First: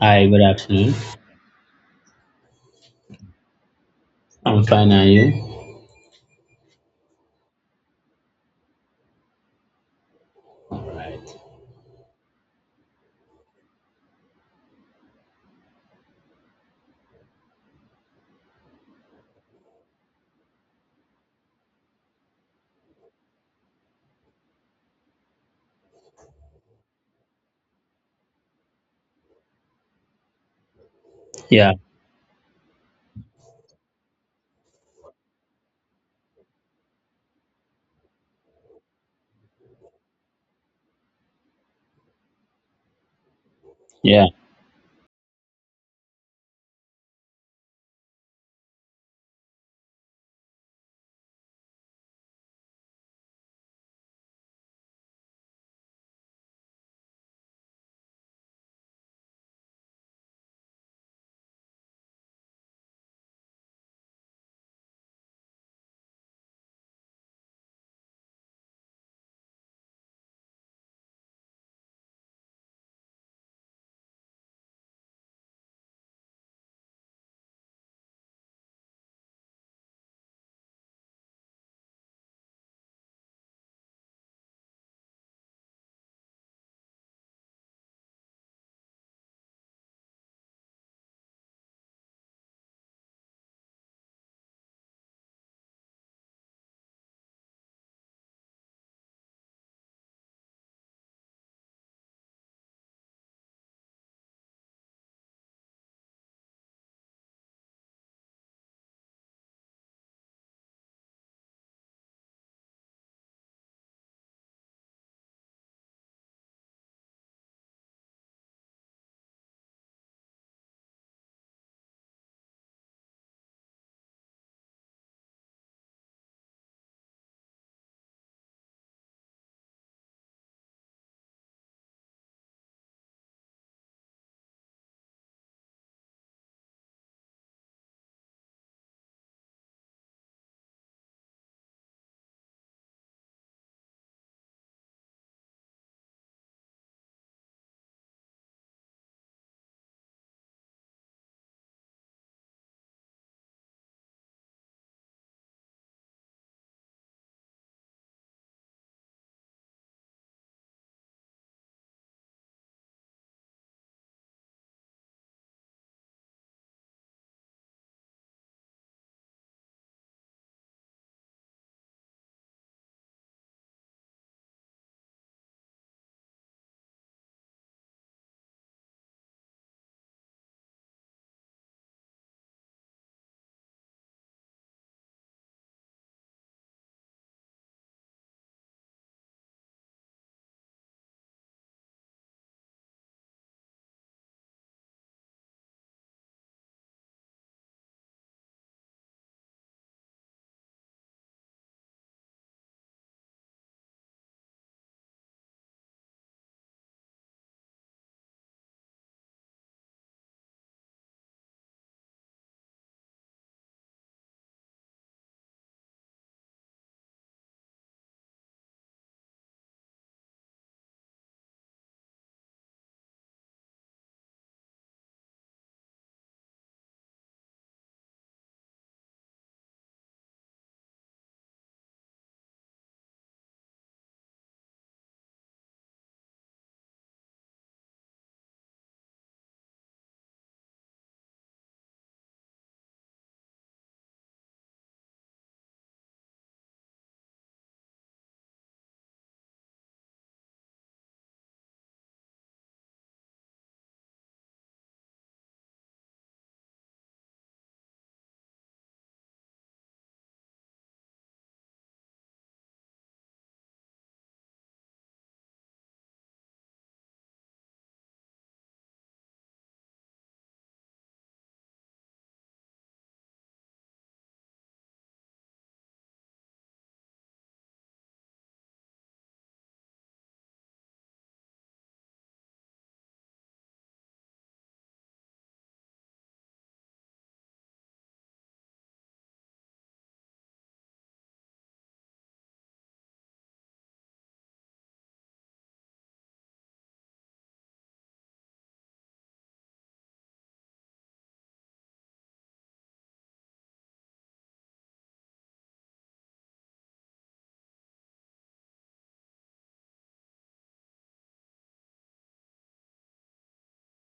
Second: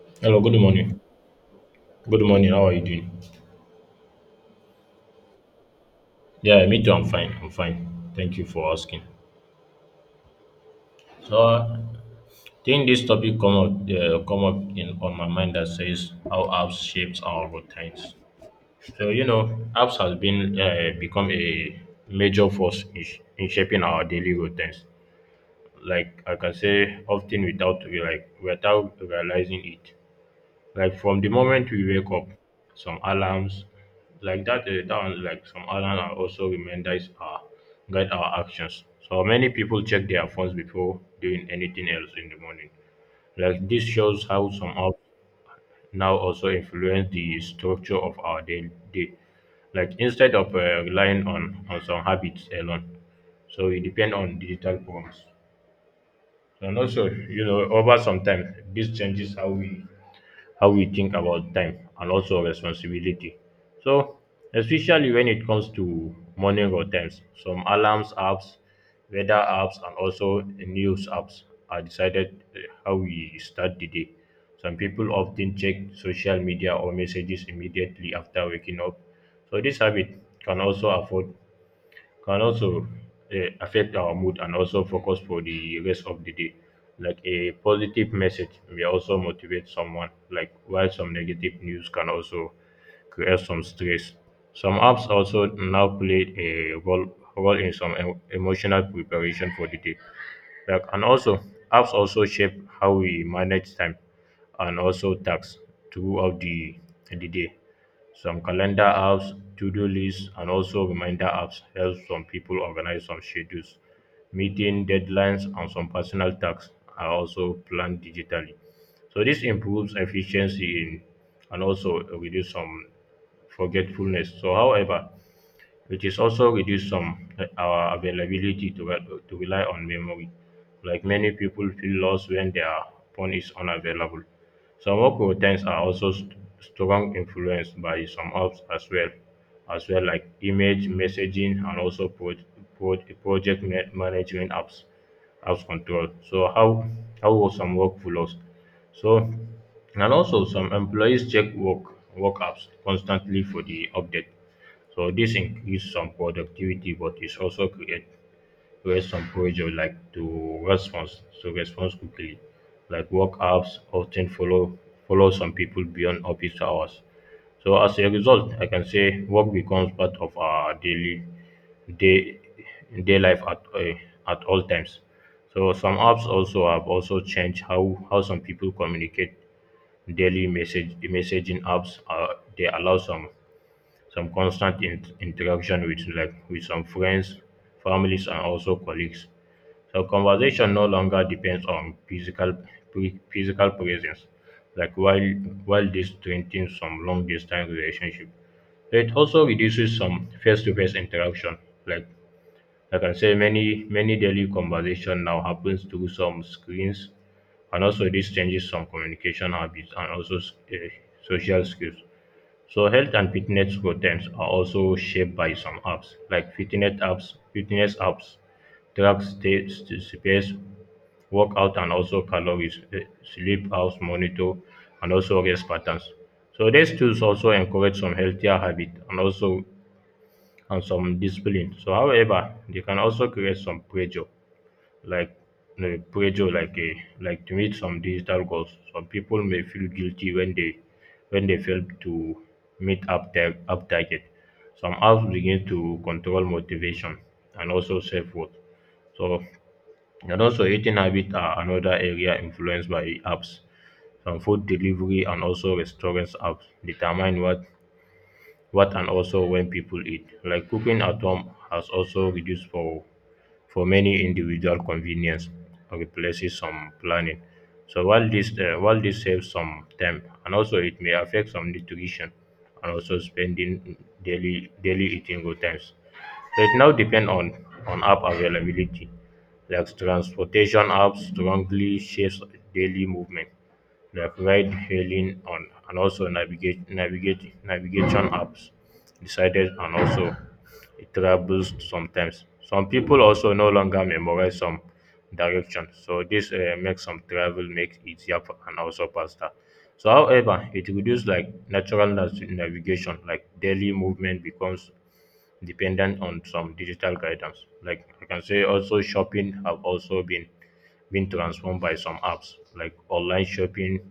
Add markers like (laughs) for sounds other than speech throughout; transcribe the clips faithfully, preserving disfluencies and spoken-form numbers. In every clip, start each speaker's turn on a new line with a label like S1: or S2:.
S1: Hi, good
S2: Hello, good
S1: afternoon.
S2: morning. Good morning. How are you doing?
S1: I'm fine, are you?
S2: Yeah, me too. I'm fine. I'm fine. Thank you for asking. So, I think this topic come up uh, come up in on my mind that says how apps shapes our routines. So you know, apps has been uh, become a major force in, sh- in shaping our daily routines. Like I can say, often without we like without realizing it. Like from the moment
S1: Yeah,
S2: we wake up, some alarms like that uh, that one like some alarms are also reminders our guide our actions. So many people check their phones before doing anything else in the morning. Like this
S1: yeah.
S2: shows how some apps now also influence the structure of our daily day. Like instead of uh, relying on, on some habits alone, so we depend on digital forms. And also, you know, over some time, this changes how we how we think about time and also responsibility. So, especially when it comes to morning routines, some alarms apps, weather apps, and also news apps are decided uh, how we start the day. Some people often check social media or messages immediately after waking up. So, this habit can also afford can also uh, affect our mood and also focus for the rest of the day. Like a positive message may also motivate someone, like while some negative news can also create some stress. Some apps also now play a role, role in some em- emotional preparation for the day. Like, and also, apps also shape how we manage time and also tasks throughout the, the day. Some calendar apps, to-do lists, and also reminder apps help some people organize some schedules. Meeting deadlines and some personal tasks are also planned digitally. So this improves efficiency in, and also reduce some forgetfulness. So, however, it is also reduce some uh, our availability to, re- to rely on memory. Like many people feel lost when their phone is unavailable. Some work routines are also st- strong influenced by some apps as well, as well like image messaging and also pro- pro- project ma- management apps, apps control. So how how will some workflows? So and also some employees check work work apps constantly for the update so this increase some productivity, but it also create create some pressure like to response to response quickly. Like work apps often follow follow some people beyond office hours. So as a result, I can say work becomes part of our daily day day life at uh, at all times. So some apps also have also changed how how some people communicate. Daily message messaging apps uh, they allow some some constant in- interaction with like with some friends families and also colleagues so conversation no longer depends on physical pre- physical presence like while while this strengthens some long distance relationship it also reduces some face-to-face interaction like I can say many many daily conversation now happens through some screens and also this changes some communication habits and also s- eh, social skills so health and fitness routines are also shaped by some apps, like fitness apps, fitness apps, track state space, workout and also calories, eh, sleep hours monitor, and also rest patterns. So these tools also encourage some healthier habit and also and some discipline. So however, they can also create some pressure like no pressure like a like to meet some digital goals. Some people may feel guilty when they when they fail to meet up their up target. Some apps begin to control motivation and also self worth. So and also eating habits are another area influenced by apps. Some food delivery and also restaurants apps determine what what and also when people eat. Like cooking at home has also reduced for for many individual convenience and replaces some planning. So while this uh, while this saves some time and also it may affect some nutrition and also spending daily daily eating good times. So it now depends on on app availability. Like transportation apps strongly shapes daily movement provide hailing on and also navigate navigate navigation apps decided and also it travels sometimes. Some people also no longer memorize some direction. So this uh, makes some travel make easier for- and also faster. So however, it reduces like natural nas- navigation, like daily movement becomes dependent on some digital guidance. Like I can say also shopping have also been been transformed by some apps like online shopping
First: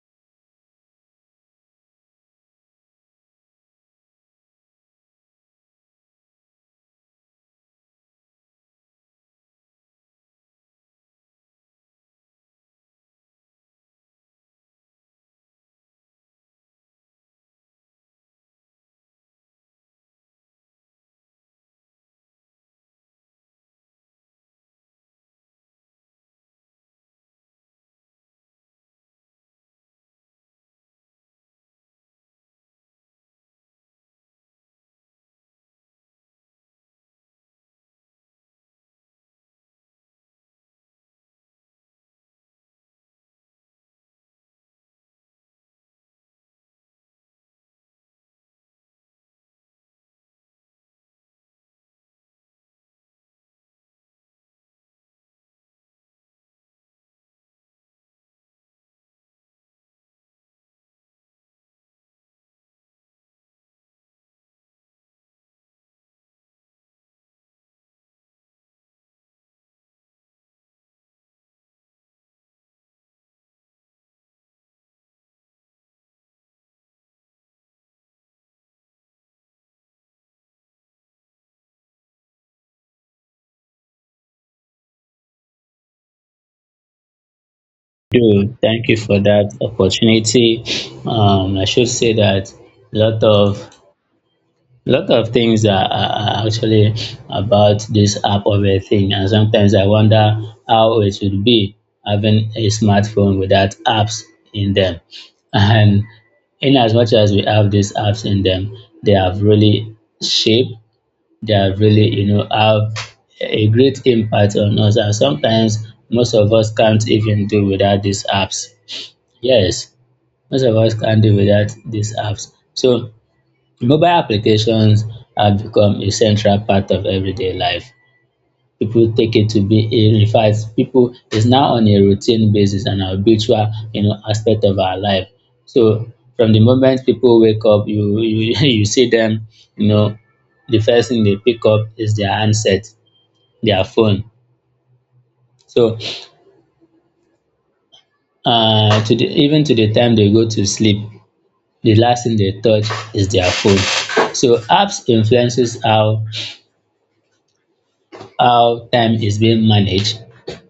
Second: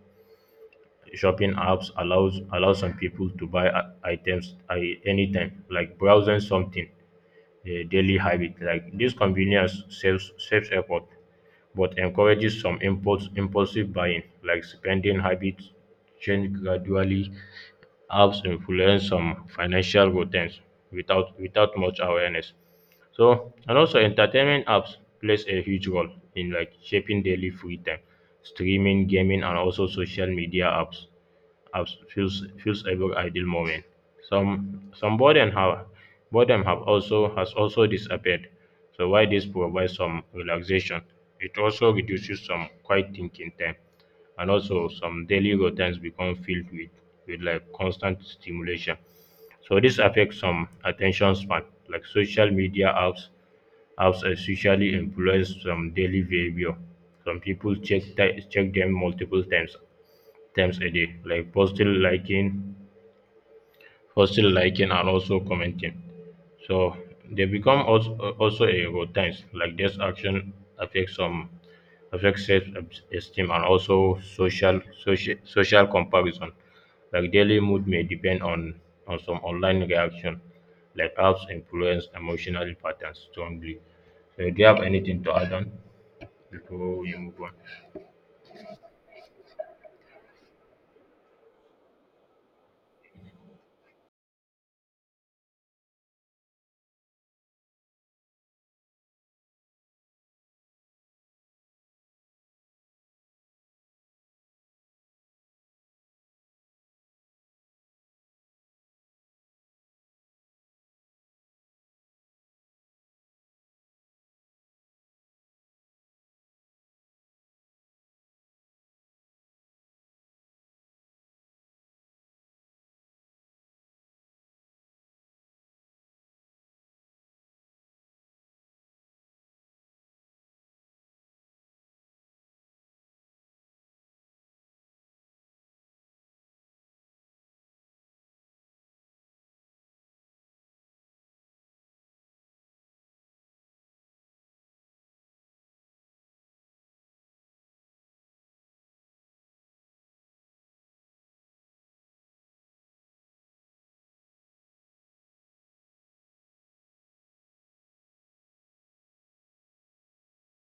S2: shopping apps allows allow some people to buy i- items i- anytime like browsing something a daily habit like this convenience saves saves effort but encourages some impulse impulsive buying like spending habits change gradually apps influence some financial routines without without much awareness. So and also entertainment apps plays a huge role in like shaping daily free time. Streaming, gaming, and also social media apps apps fills fills every ideal moment. Some some boredom have boredom have also has also disappeared. So while this provides some relaxation, it also reduces some quiet thinking time and also some daily routines become filled with with like constant stimulation so this affects some attention span like social media apps apps especially influence some daily behavior some people check ti- check them multiple times times a day like posting liking posting liking and also commenting so they become also also a routines like this action affects some affects self-esteem and also social social social comparison. Like daily mood may depend on on some online reaction, like apps influence emotional patterns strongly. So do you have anything to add on before we move on?
S1: Do Thank you for that opportunity. Um, I should say that a lot of lot of things are, are are actually about this app of a thing, and sometimes I wonder how it would be having a smartphone without apps in them. And in as much as we have these apps in them, they have really shaped, that really, you know, have a great impact on us. And sometimes most of us can't even do without these apps. Yes, most of us can't do without these apps. So mobile applications have become a central part of everyday life. People take it to be a, in fact, people is now on a routine basis and habitual, you know, aspect of our life. So from the moment people wake up, you you (laughs) you see them, you know, the first thing they pick up is their handset, their phone. So uh to the even to the time they go to sleep, the last thing they touch is their phone. So apps influences how how time is being managed,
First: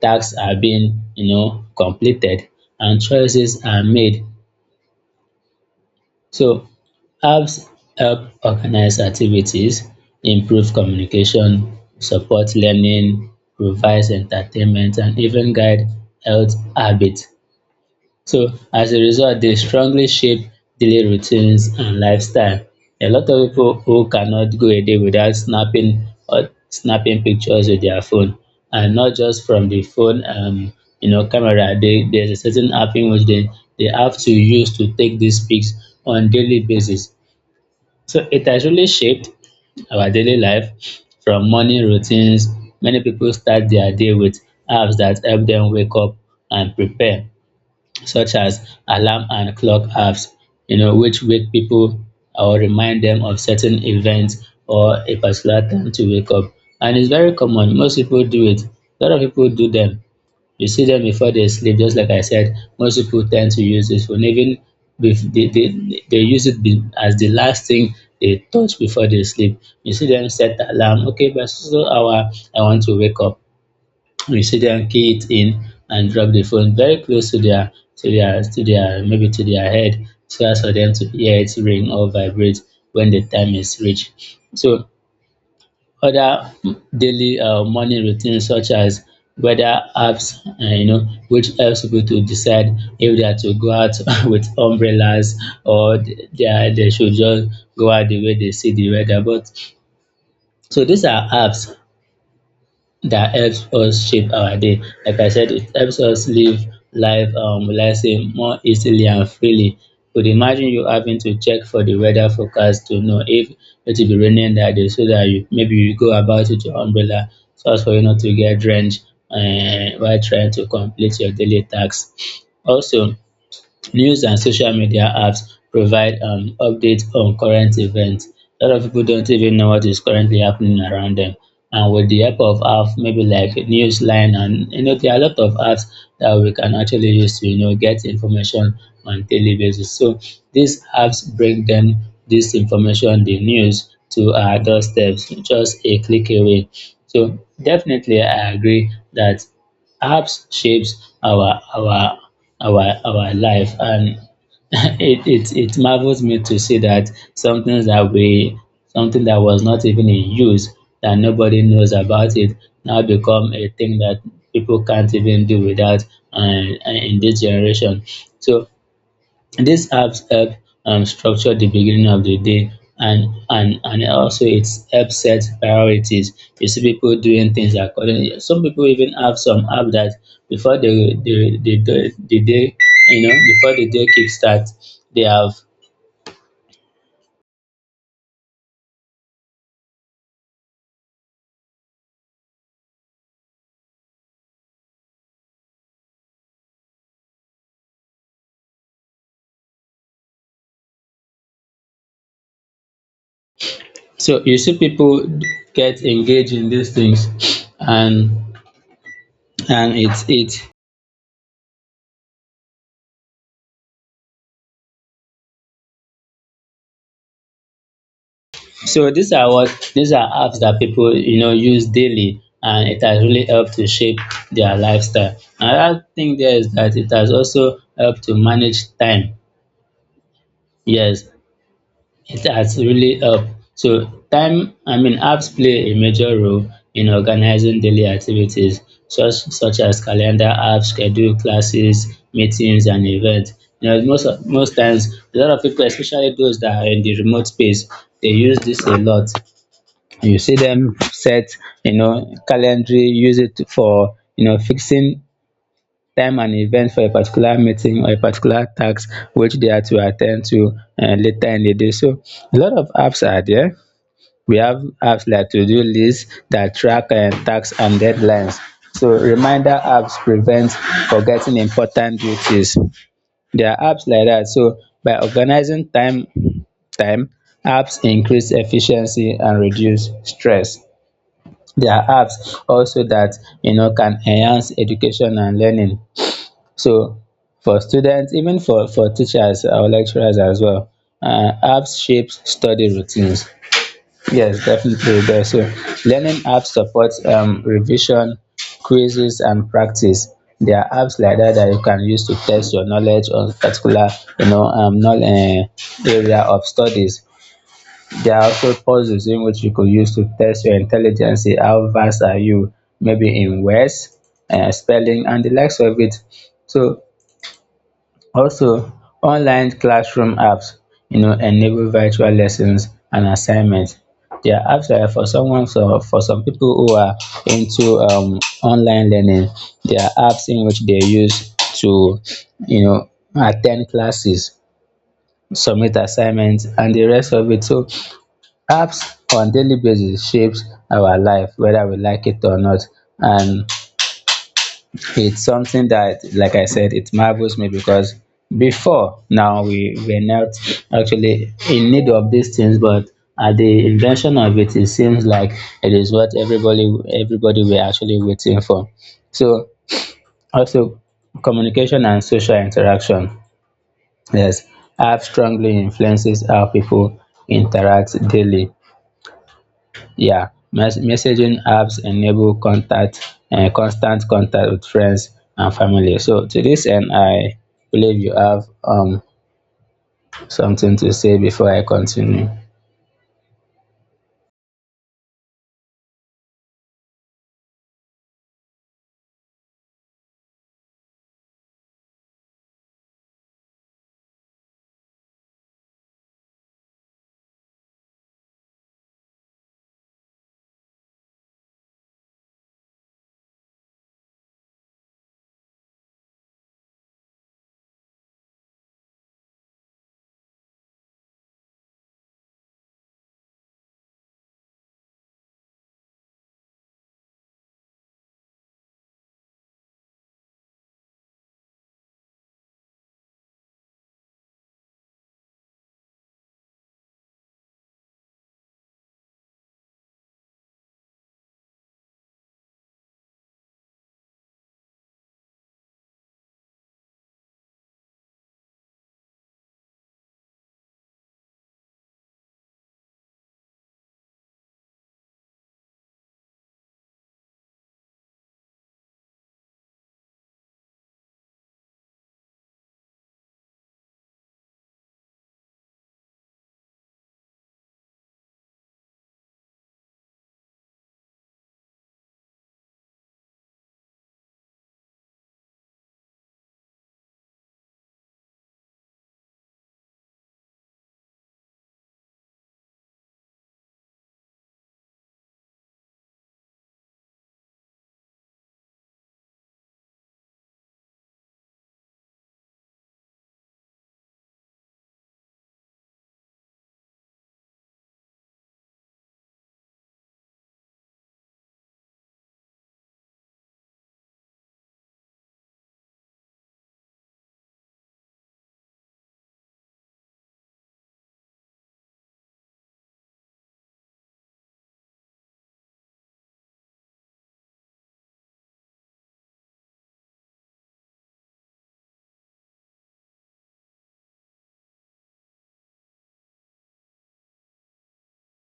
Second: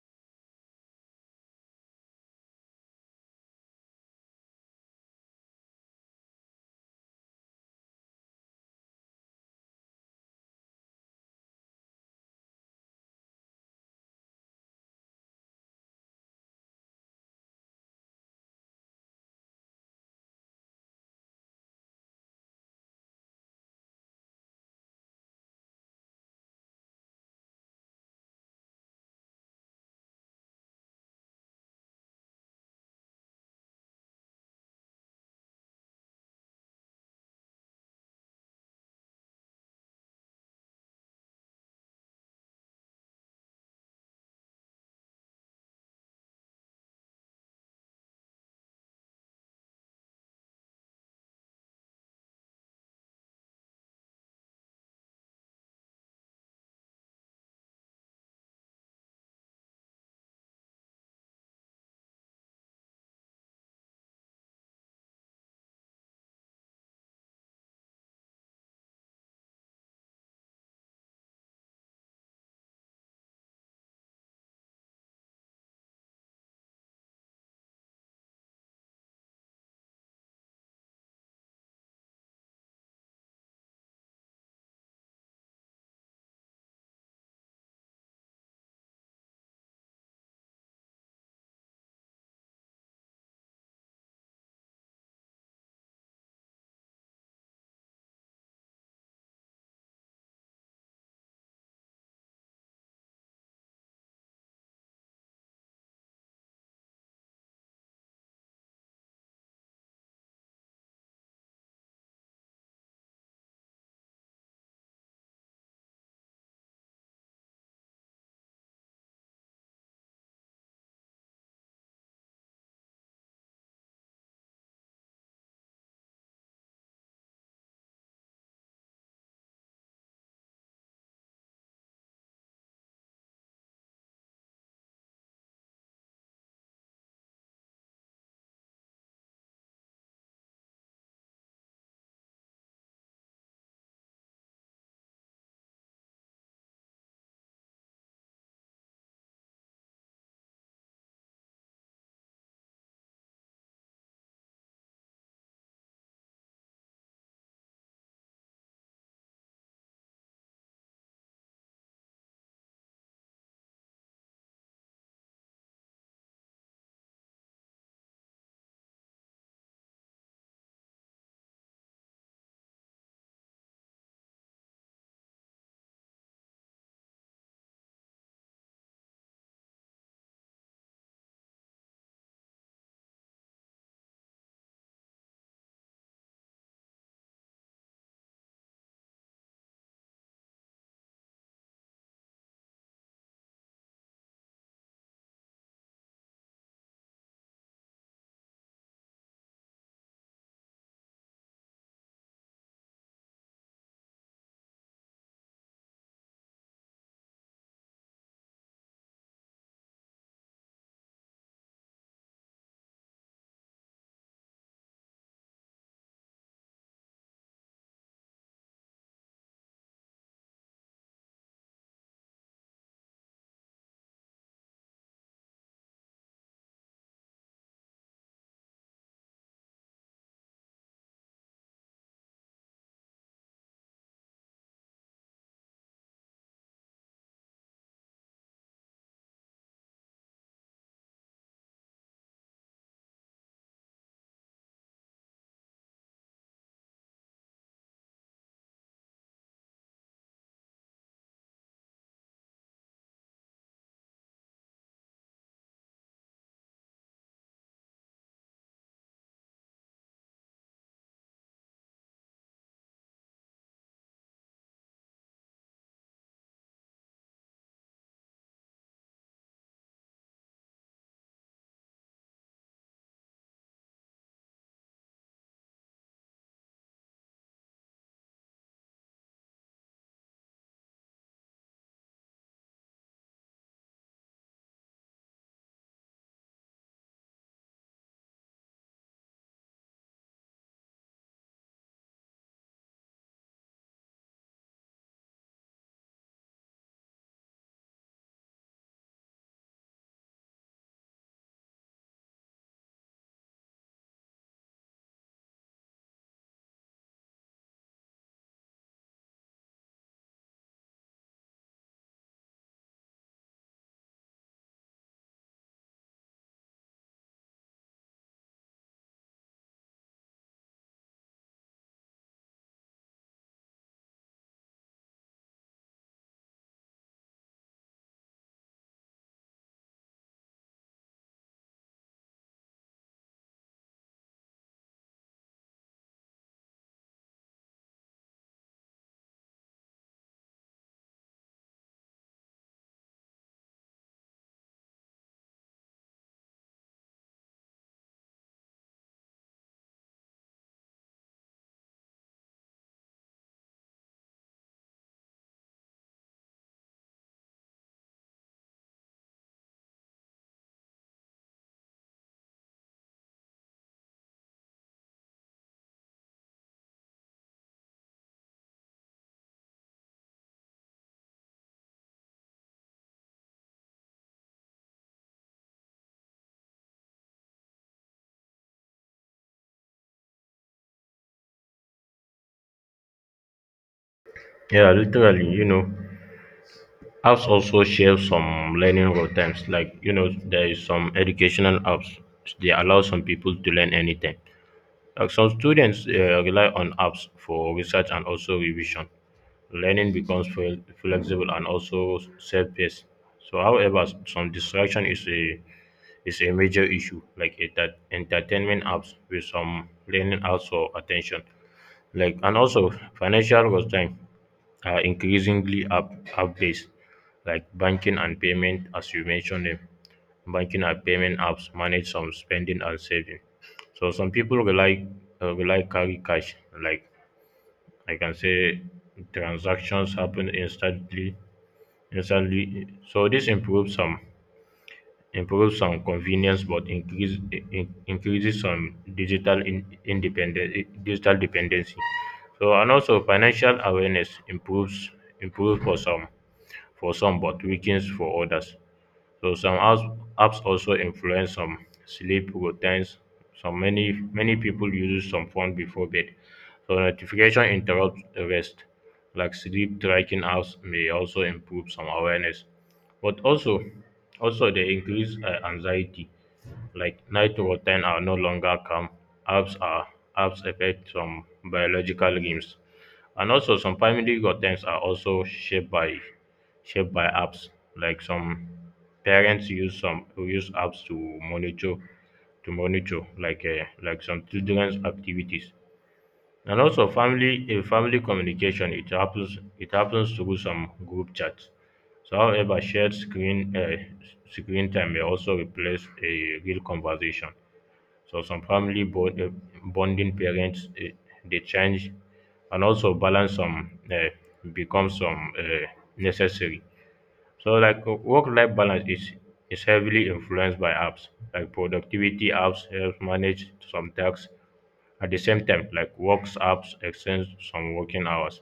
S1: tasks are being, you know, completed, and choices are made. So apps help organize activities, improve communication, support learning, provide entertainment, and even guide health habits. So as a result, they strongly shape daily routines and lifestyle. A lot of people who cannot go a day without snapping or snapping pictures with their phone, and not just from the phone, um, you know, camera. They, there's a certain app in which they, they have to use to take these pics on daily basis. So it has really shaped our daily life from morning routines. Many people start their day with apps that help them wake up and prepare, such as alarm and clock apps, you know, which wake people or remind them of certain events or a particular time to wake up. And it's very common. Most people do it. A lot of people do them. You see them before they sleep, just like I said. Most people tend to use this phone, even if they, they, they use it be- as the last thing they touch before they sleep. You see them set alarm. Okay, by so so so, hour, I want to wake up, recipient key it in and drop the phone very close to their to their to their maybe to their head, so as for them to hear it ring or vibrate when the time is reached. So other daily uh, morning routines, such as weather apps, uh, you know, which helps people to decide if they are to go out (laughs) with umbrellas, or they, are, they should just go out the way they see the weather. But so these are apps that helps us shape our day. Like I said, it helps us live life, um, let's say, more easily and freely. But imagine you having to check for the weather forecast to know if it will be raining that day, so that you, maybe you go about with your umbrella so as for you not to get drenched uh, while trying to complete your daily tasks. Also, news and social media apps provide um, updates on current events. A lot of people don't even know what is currently happening around them. And with the help of apps, maybe like Newsline, and you know, there are a lot of apps that we can actually use to, you know, get information on daily basis. So these apps bring them this information, the news, to our doorsteps, just a click away. So definitely, I agree that apps shapes our our our our life. And (laughs) it, it it marvels me to see that something that we something that was not even in use, that nobody knows about it, now become a thing that people can't even do without uh, in this generation. So these apps help um, structure the beginning of the day, and and and also it helps set priorities. You see people doing things accordingly. Some people even have some app that before the the the, the, the day, you know, before the day kickstart, they have. So you see people get engaged in these things, and and it's it so these are what these are apps that people, you know, use daily, and it has really helped to shape their lifestyle. Another thing there is that it has also helped to manage time. Yes, it has really helped. So time, I mean, apps play a major role in organizing daily activities, such such as calendar apps, schedule classes, meetings, and events. You know, most of- most times, a lot of people, especially those that are in the remote space, they use this a lot. You see them set, you know, calendar, use it for, you know, fixing time and event for a particular meeting or a particular task which they are to attend to uh, later in the day. So a lot of apps are there. We have apps like to-do lists that track uh, tasks and deadlines. So reminder apps prevent forgetting important duties. There are apps like that. So by organizing time time, apps increase efficiency and reduce stress. There are apps also that, you know, can enhance education and learning. So for students, even for for teachers or lecturers as well, uh, apps shape study routines. Yes, definitely there. So learning apps support um, revision, quizzes, and practice. There are apps like that that you can use to test your knowledge on particular, you know, um, knowledge, area of studies. There are also puzzles in which you could use to test your intelligence, see how vast are you, maybe in words, uh, spelling, and the likes of it. So, also, online classroom apps, you know, enable virtual lessons and assignments. There are apps uh, for someone, so for some people who are into um, online learning, there are apps in which they use to, you know, attend classes, submit assignments, and the rest of it. So, apps on daily basis shapes our life whether we like it or not. And it's something that, like I said, it marvels me because before now we were not actually in need of these things, but at the invention of it, it seems like it is what everybody everybody were actually waiting for. So also communication and social interaction, yes, app strongly influences how people interact daily. Yeah, mes- messaging apps enable contact and constant contact with friends and family. So to this end, I believe you have um something to say before I continue.
S2: Yeah, literally, you know, apps also share some learning routines. Like, you know, there is some educational apps. They allow some people to learn anything. Like some students uh, rely on apps for research and also revision. Learning becomes fel- flexible and also self-paced. So, however, s- some distraction is a is a major issue, like it, that entertainment apps with some learning apps for attention, like and also financial time are increasingly app app based, like banking and payment, as you mentioned them. Banking and payment apps manage some spending and saving. So some people rely uh, rely carry cash. Like I can say, transactions happen instantly. Yes, so this improves some improves some convenience, but increase in- increases some digital in, independence digital dependency. So and also financial awareness improves improves for some for some but weakens for others. So some apps apps also influence some sleep routines. So many many people use some phone before bed. So notification interrupts the rest. Like sleep tracking apps may also improve some awareness, but also also they increase uh, anxiety. Like night routine are no longer calm. Apps are apps affect some biological rhythms. And also, some family contents are also shaped by shaped by apps. Like some parents use some use apps to monitor to monitor like uh, like some children's activities. And also, family in family communication it happens it happens through some group chats. So, however, shared screen uh, screen time may also replace a real conversation. So some family bond, uh, bonding parents uh, they change and also balance some uh, become some uh, necessary. So like uh, work-life balance is is heavily influenced by apps. Like productivity apps help manage some tasks at the same time, like works apps extend some working hours.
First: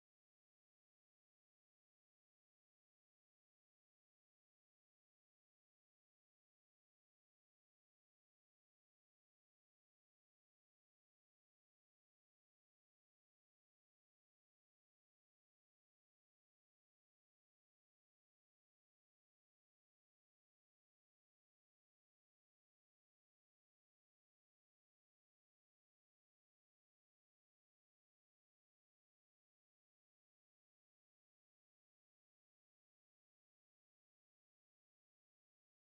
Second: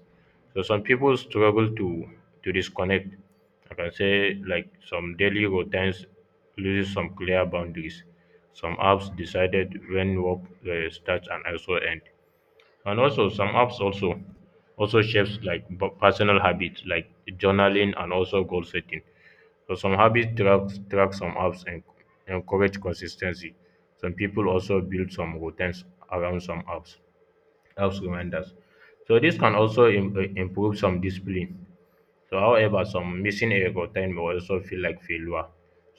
S2: So some people struggle to to disconnect. I can say like some daily routines loses some clear boundaries. Some apps decided when work uh, starts and also end. And also some apps also also shapes like b- personal habits like journaling and also goal setting. So some habits track track some apps and encourage consistency. Some people also build some routines around some apps apps reminders. So this can also im- eh, improve some discipline so, however, some missing a record time may also feel like failure.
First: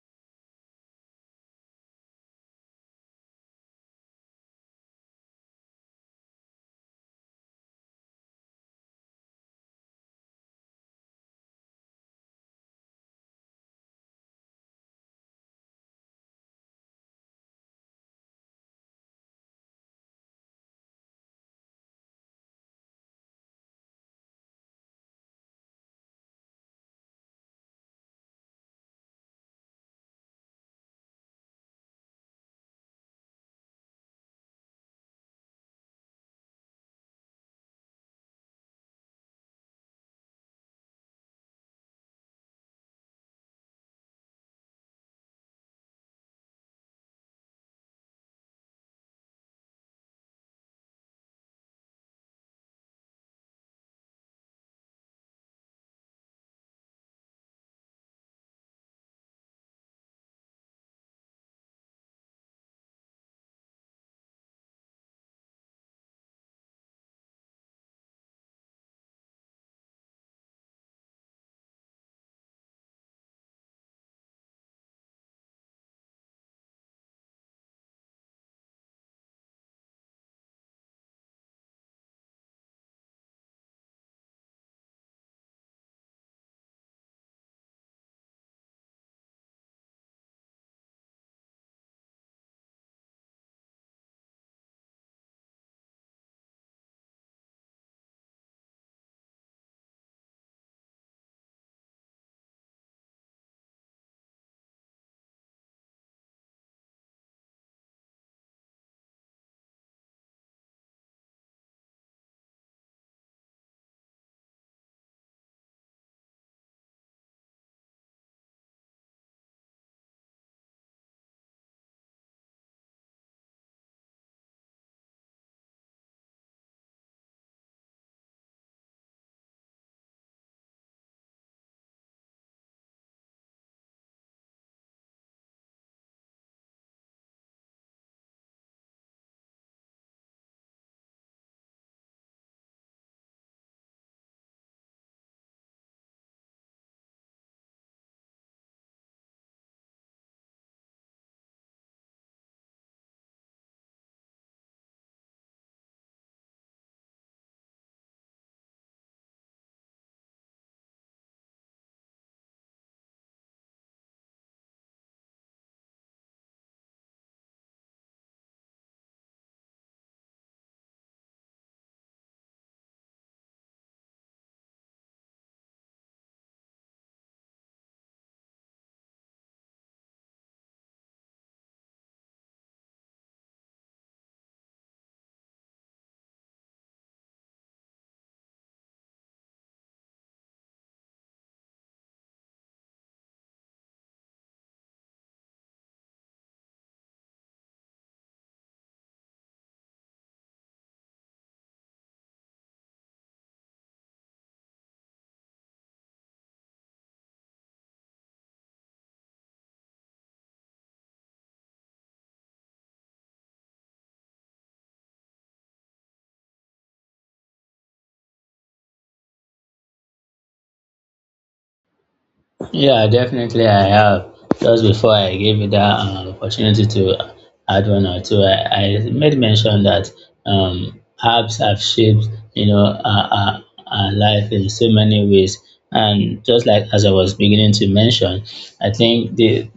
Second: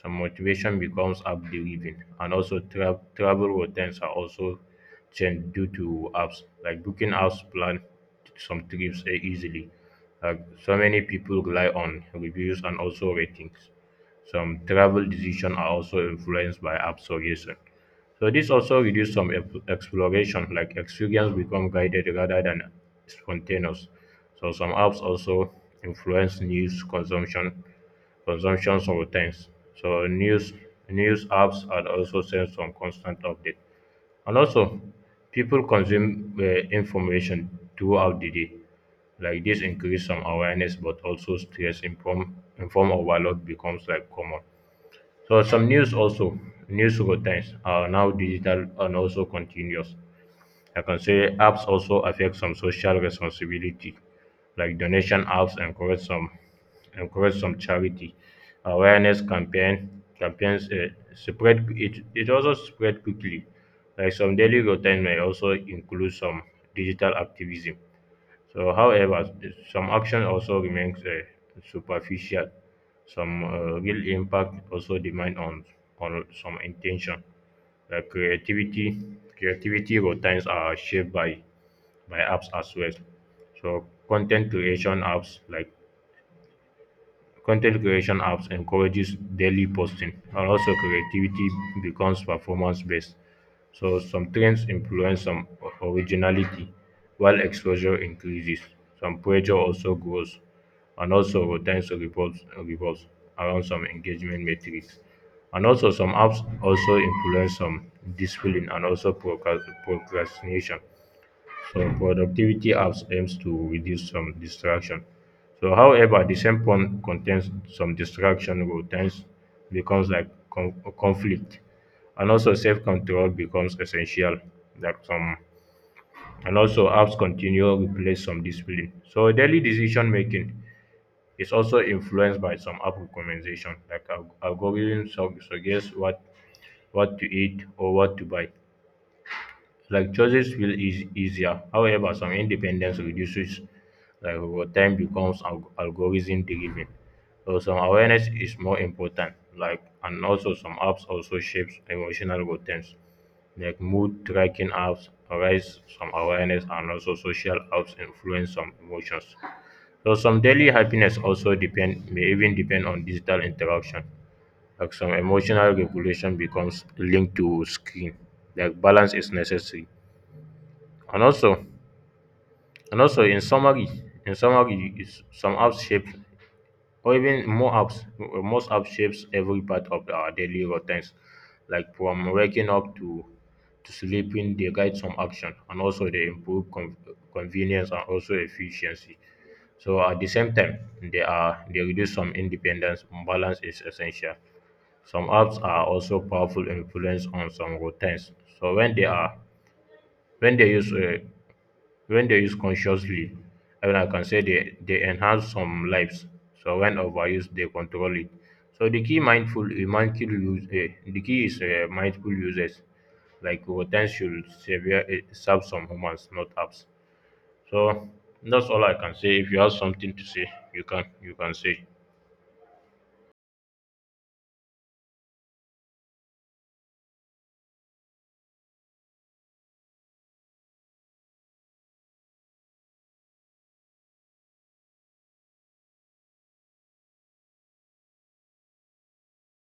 S2: Some motivation becomes app driven, and also tra- travel routines are also changed due to apps. Like booking apps plan some trips eh, easily. Like so many people rely on reviews and also ratings. Some travel decisions are also influenced by app suggestion. So this also reduces some ep- exploration, like experience become guided rather than spontaneous. So some apps also influence news consumption consumption sometimes. So news news apps are also send some constant update. And also, people consume uh, information throughout the day. Like this increase some awareness, but also stress inform inform overload becomes like common. So some news also news routines are now digital and also continuous. I can say apps also affect some social responsibility, like donation apps encourage some encourage some charity awareness campaign campaigns uh, spread it it also spread quickly. Like some daily routine may also include some digital activism. So, however, some action also remains uh, superficial. Some uh, real impact also depend on on some intention. Uh, creativity, creativity routines are shaped by by apps as well. So, content creation apps like Content creation apps encourages daily posting and also creativity becomes performance based so some trends influence some o- originality while exposure increases some pressure also grows and also routines revolves revolves around some engagement metrics and also some apps also influence some discipline and also procra- procrastination so productivity apps aims to reduce some distraction. So however, the same phone contains some distraction routines becomes like con- conflict and also self-control becomes essential. Like some and also apps continue replace some discipline. So daily decision making is also influenced by some app recommendation, like alg- algorithms sug- suggest what what to eat or what to buy. Like choices feel eas- easier. However, some independence reduces, like over time becomes alg- algorithm driven. So some awareness is more important. Like and also some apps also shapes emotional routines, like mood tracking apps arise some awareness and also social apps influence some emotions. So some daily happiness also depend may even depend on digital interaction. Like some emotional regulation becomes linked to screen. Like balance is necessary. And also, and also, in summary, in summary, is some apps shape, or even more apps, uh, most apps shapes every part of our daily routines, like from waking up to to sleeping. They guide some action, and also they improve con- convenience and also efficiency. So at the same time, they are they reduce some independence. Balance is essential. Some apps are also powerful influence on some routines. So when they are when they use uh, when they use consciously, I mean, I can say they, they enhance some lives. So when overused, they control it. So the key mindful, uh, mindful use, uh, the key is uh, mindful users. Like routines should severe, uh, serve some humans, not apps. So that's all I can say. If you have something to say, you can you can say.
S1: Yeah, definitely I have. Just before I gave you that um, opportunity to add one or two, I, I made mention that um, apps have shaped, you know, our, our, our life in so many ways. And just like as I was beginning to mention, I think the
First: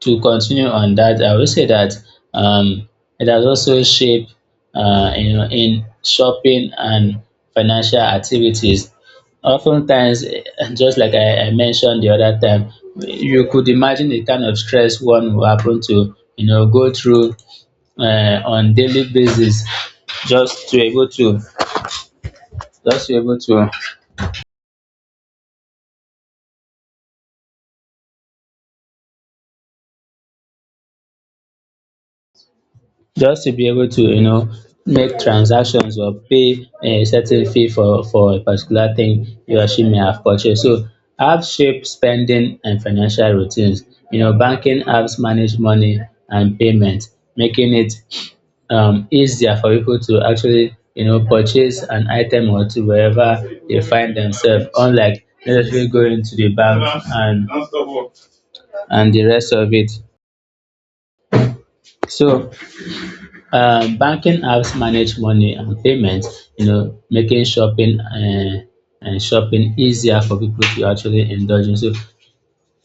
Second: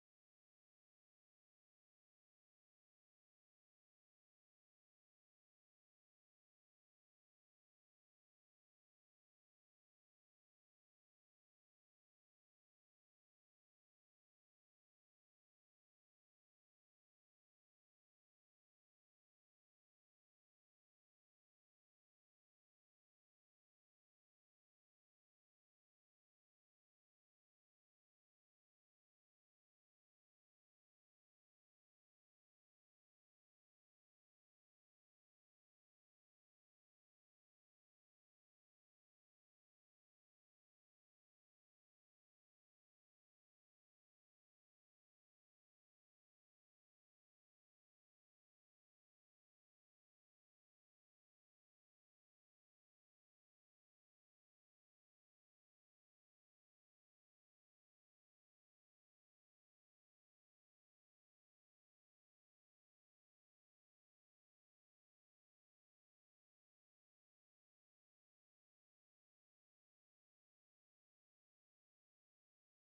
S1: to continue on that, I will say that um, it has also shaped, uh, you know, in shopping and financial activities. Oftentimes, eh, just like I, I mentioned the other time, you could imagine the kind of stress one will happen to, you know, go through uh, on daily basis just to able to just to able to just to be able to, you know, make transactions or pay a certain fee for for a particular thing you or she may have purchased. So apps shape spending and financial routines. You know, banking apps manage money and payment, making it um, easier for people to actually, you know, purchase an item or two wherever they find themselves, unlike necessarily going to the bank and and the rest of it. So, Um, banking apps manage money and payments, you know, making shopping uh, and shopping easier for people to actually indulge in. So,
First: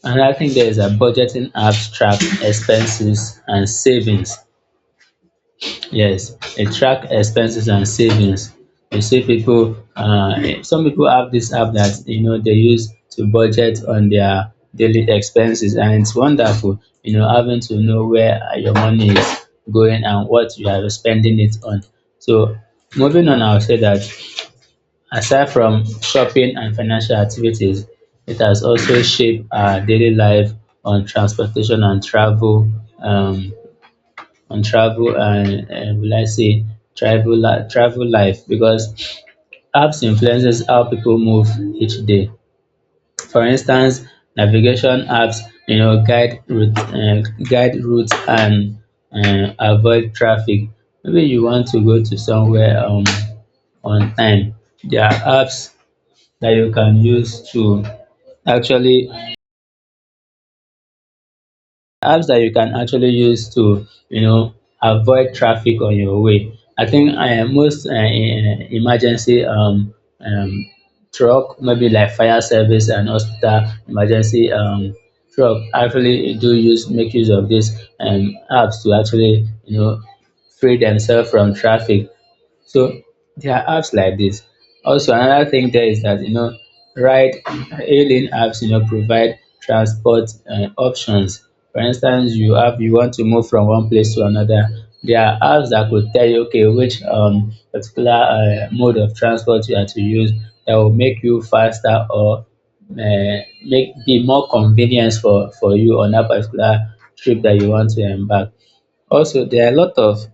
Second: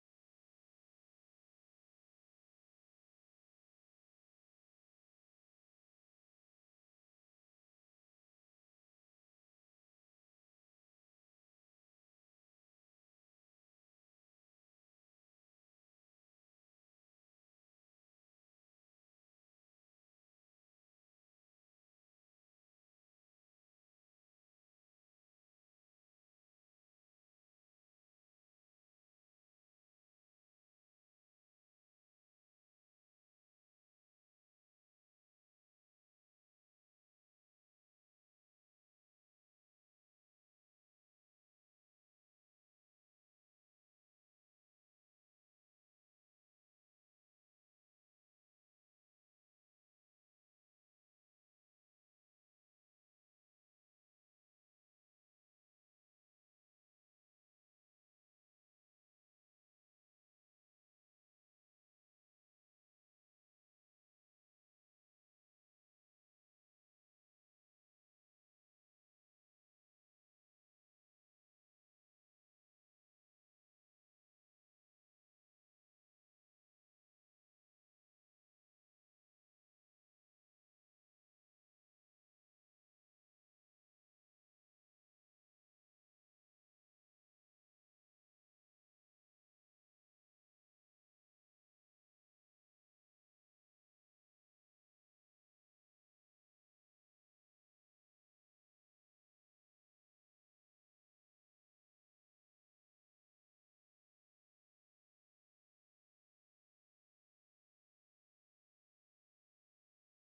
S1: another thing there is that budgeting apps track expenses and savings. Yes, it track expenses and savings. You see people, uh, some people have this app that, you know, they use to budget on their daily expenses, and it's wonderful. You know, having to know where your money is going and what you are spending it on. So, moving on, I'll say that aside from shopping and financial activities, it has also shaped our daily life on transportation and travel. Um, on travel and, and will I say travel li- travel life, because apps influences how people move each day. For instance, navigation apps, you know, guide route uh, guide routes and, uh, avoid traffic. Maybe you want to go to somewhere um on time. There are apps that you can use to actually apps that you can actually use to, you know, avoid traffic on your way. I think uh, most uh, eh, emergency um, um, truck, maybe like fire service and hospital emergency um, truck, actually do use make use of these um, apps to actually, you know, free themselves from traffic. So there are apps like this. Also, another thing there is that you know, ride hailing apps you know provide transport um options. For instance, you have you want to move from one place to another. There are apps that could tell you okay, which um particular um mode of transport you are to use that will make you faster or um make be more convenience for for you on that particular trip that you want to embark. Also, there are a lot of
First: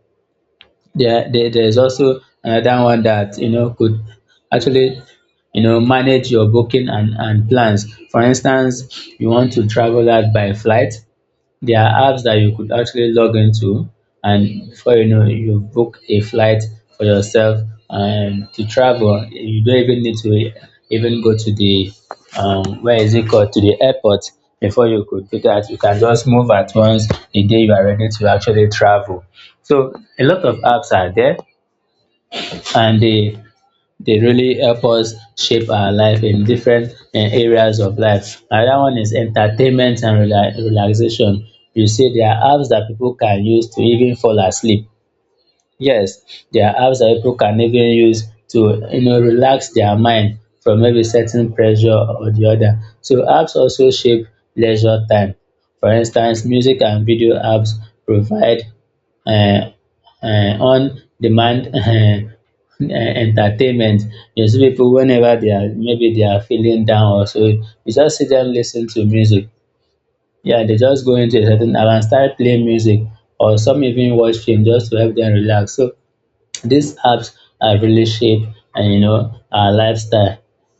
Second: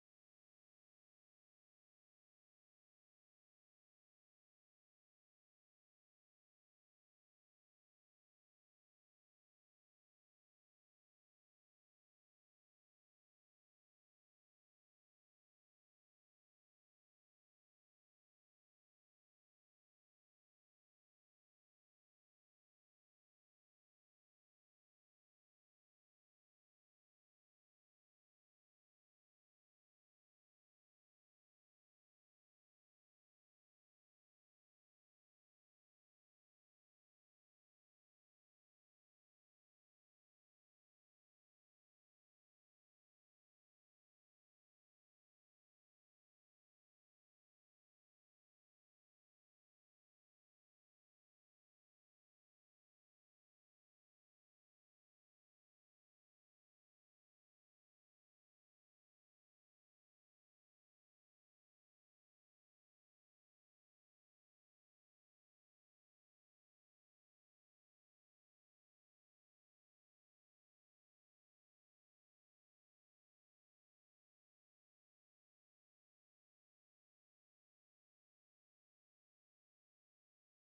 S1: there, there there's also another one that you know could actually you know manage your booking and and plans. For instance, you want to travel out by flight. There are apps that you could actually log into, and before you know, it, you've booked a flight for yourself and to travel. You don't even need to even go to the um, where is it called, to the airport before you could do that. You can just move at once the day you are ready to actually travel. So a lot of apps are there, and they they really help us shape our life in different uh, areas of life. Another one is entertainment and rela- relaxation. You see, there are apps that people can use to even fall asleep. Yes, there are apps that people can even use to you know relax their mind from maybe certain pressure or the other. So apps also shape leisure time. For instance, music and video apps provide uh, uh, on demand um (laughs) entertainment. You see people whenever they are, maybe they are feeling down or so, you just see them listen to music. Yeah, they just go into a certain app and start playing music, or some even watch film just to help them relax. So these apps have really shaped and you know our lifestyle.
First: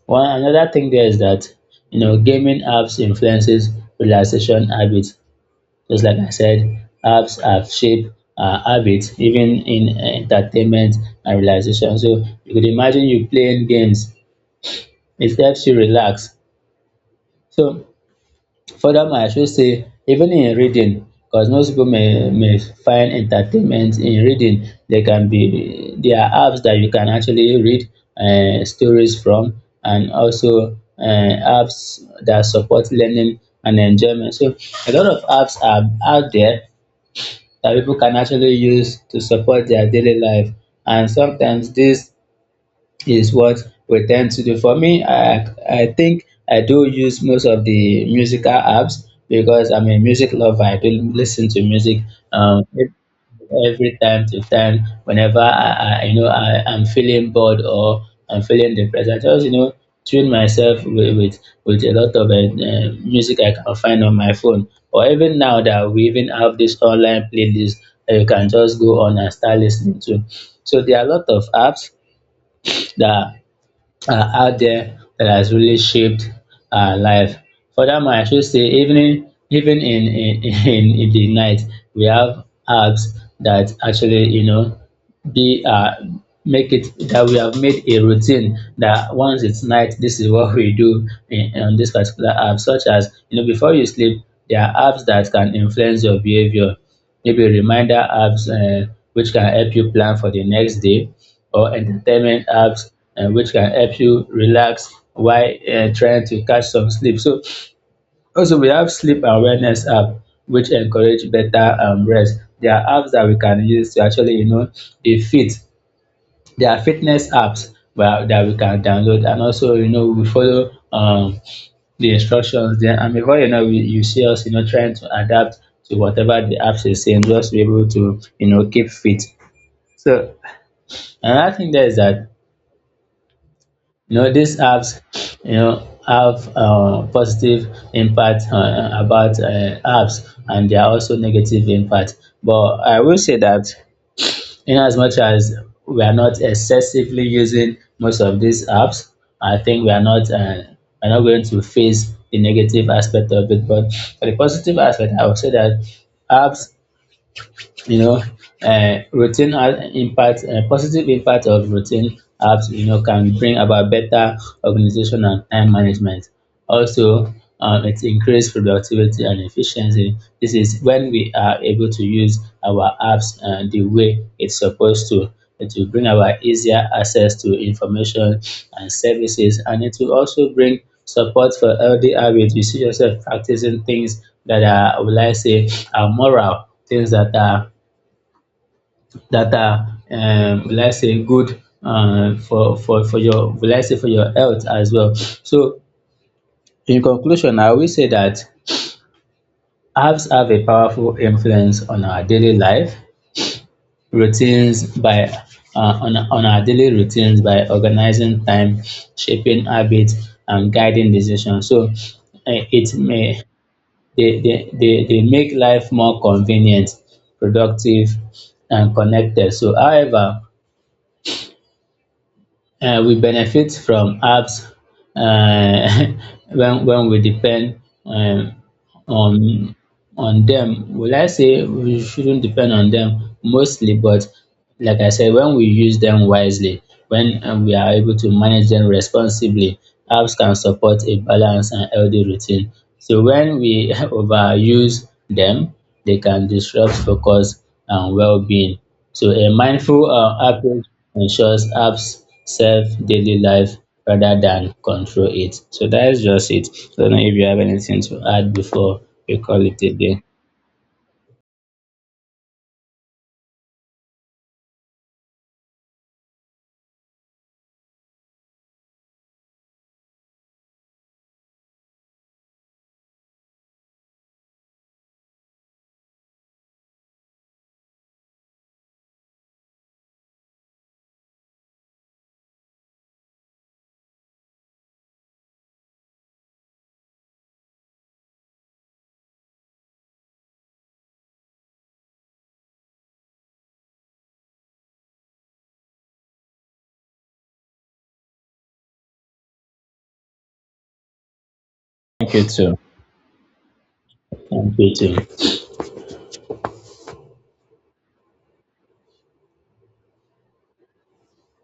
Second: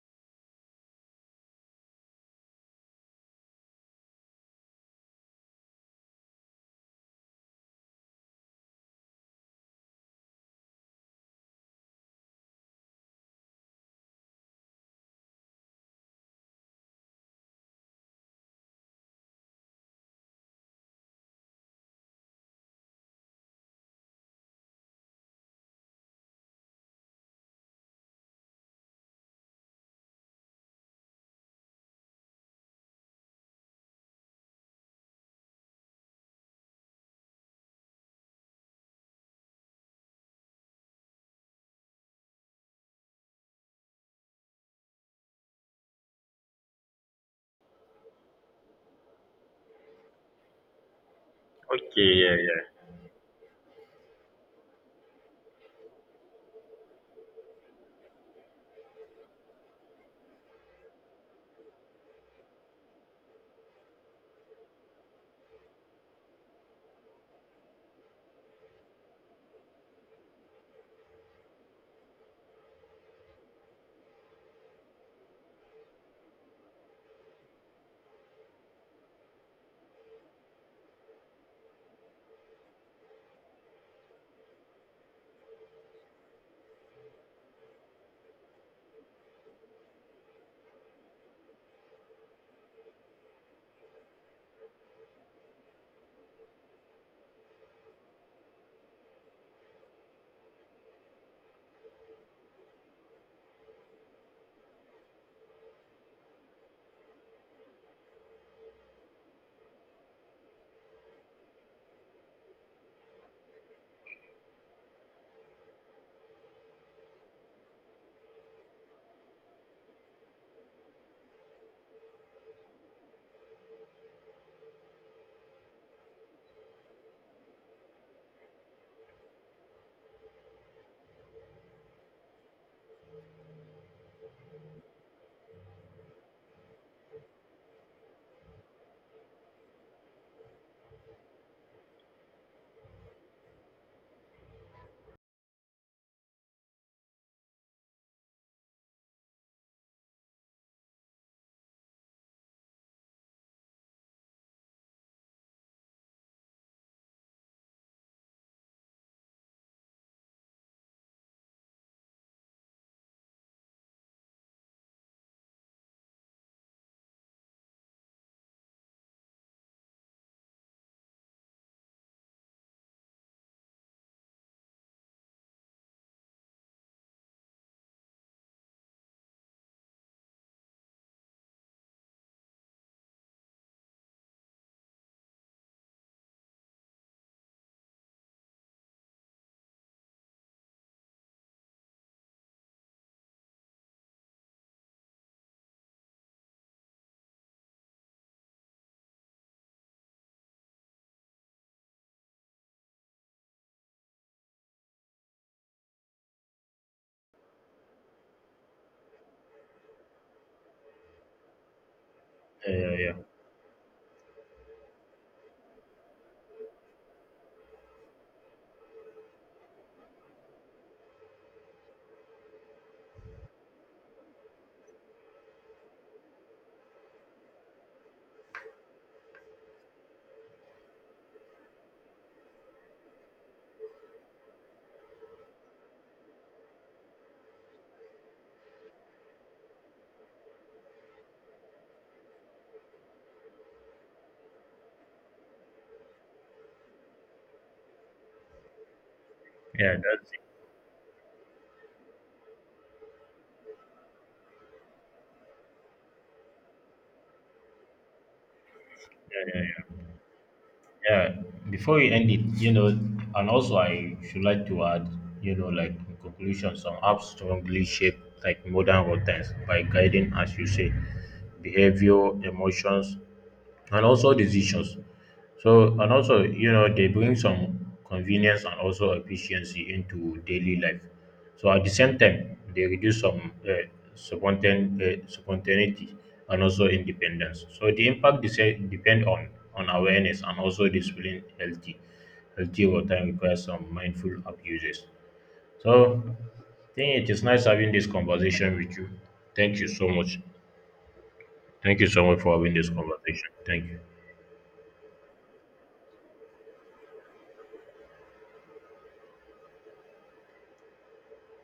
S1: One another thing there is that you know gaming apps influences relaxation habits. Just like I said, apps have shaped our habits even in entertainment and relaxation. So you could imagine you playing games, it helps you relax. So furthermore, I should say even in reading, because most people may may find entertainment in reading. There can be there are apps that you can actually read um stories from, and also um apps that support learning and enjoyment. So a lot of apps are out there that people can actually use to support their daily life, and sometimes these is what we tend to do. For me, I I think I do use most of the musical apps because I'm a music lover. I do listen to music
S2: Okay, yeah,
S1: um,
S2: yeah.
S1: ev- every time to time. Whenever I, I you know I, I'm feeling bored or I'm feeling depressed, I just you know tune myself with with, with a lot of uh, uh, music I can find on my phone. Or even now that we even have this online playlist that you can just go on and start listening to. So there are a lot of apps that uh, out there that has really shaped our life. Furthermore, I should say even in, even in, in, (laughs) in in the night, we have apps that actually you know be uh make it that we have made a routine that once it's night, this is what we do in, on this particular app. Such as, you know, before you sleep, there are apps that can influence your behavior, maybe reminder apps uh, which can help you plan for the next day, or entertainment apps uh, which can help you relax while uh, trying to catch some sleep. So also we have sleep awareness app which encourage better um, rest. There are apps that we can use to actually you know be fit. There are fitness apps well, that we can download, and also you know we follow um the instructions, then and before you know, we, you see us, you know, trying to adapt to whatever the apps is saying, just to be able to, you know, keep fit. So another thing there is that you know these apps, you know, have uh, positive impact uh, about uh, apps, and there are also negative impact. But I will say that in as much as we are not excessively using most of these apps, I think we are not uh, we're not going to face the negative aspect of it. But for the positive aspect, I would say that apps you know uh, routine has impact uh, positive impact of routine apps you know can bring about better organization and time management. Also um, it increase productivity and efficiency. This is when we are able to use our apps uh, the way it's supposed to. It will bring about easier access to information and services, and it will also bring support for healthy habits. You see yourself practicing things that are, will I say, are moral, things that are that are um, will I say good um, for for for your, will I say, for your health as well. So in conclusion, I will say that apps have a powerful influence on our daily life routines by uh, on on our daily routines by organizing time, shaping habits, and guiding decisions. So eh,
S2: Yeah,
S1: it
S2: yeah, yeah.
S1: may they, they, they, they make life more convenient, productive, and connected. So, however, um we benefit from apps um (laughs) when when we depend um on on them. Will I say we shouldn't depend on them mostly, but like I said, when we use them wisely, when um we are able to manage them responsibly, apps can support a balanced and healthy routine. So when we (laughs) overuse them, they can disrupt focus and well-being. So a
S2: Yeah,
S1: mindful uh, approach ensures apps serve daily life rather than control it. So that is just it. I don't know if you have anything to add before we call it a day.
S2: yeah, before we end it, you know, and also I should like to add, you know, like in conclusion, some apps strongly shape like modern routines by guiding, as you say, behavior, emotions, and also decisions. So, and also, you know, they bring some convenience and also efficiency into daily life. So, at the same time, they reduce some uh, spontan- uh, spontaneity and also independence. So, the impact desi- depend on on awareness and also discipline, healthy, healthy over time requires some mindful abuses. So, I think it is nice having this conversation with you. Thank you so much. Thank you so
S1: Thank
S2: much
S1: you
S2: for having
S1: too.
S2: this conversation. Thank you.
S1: Thank you too.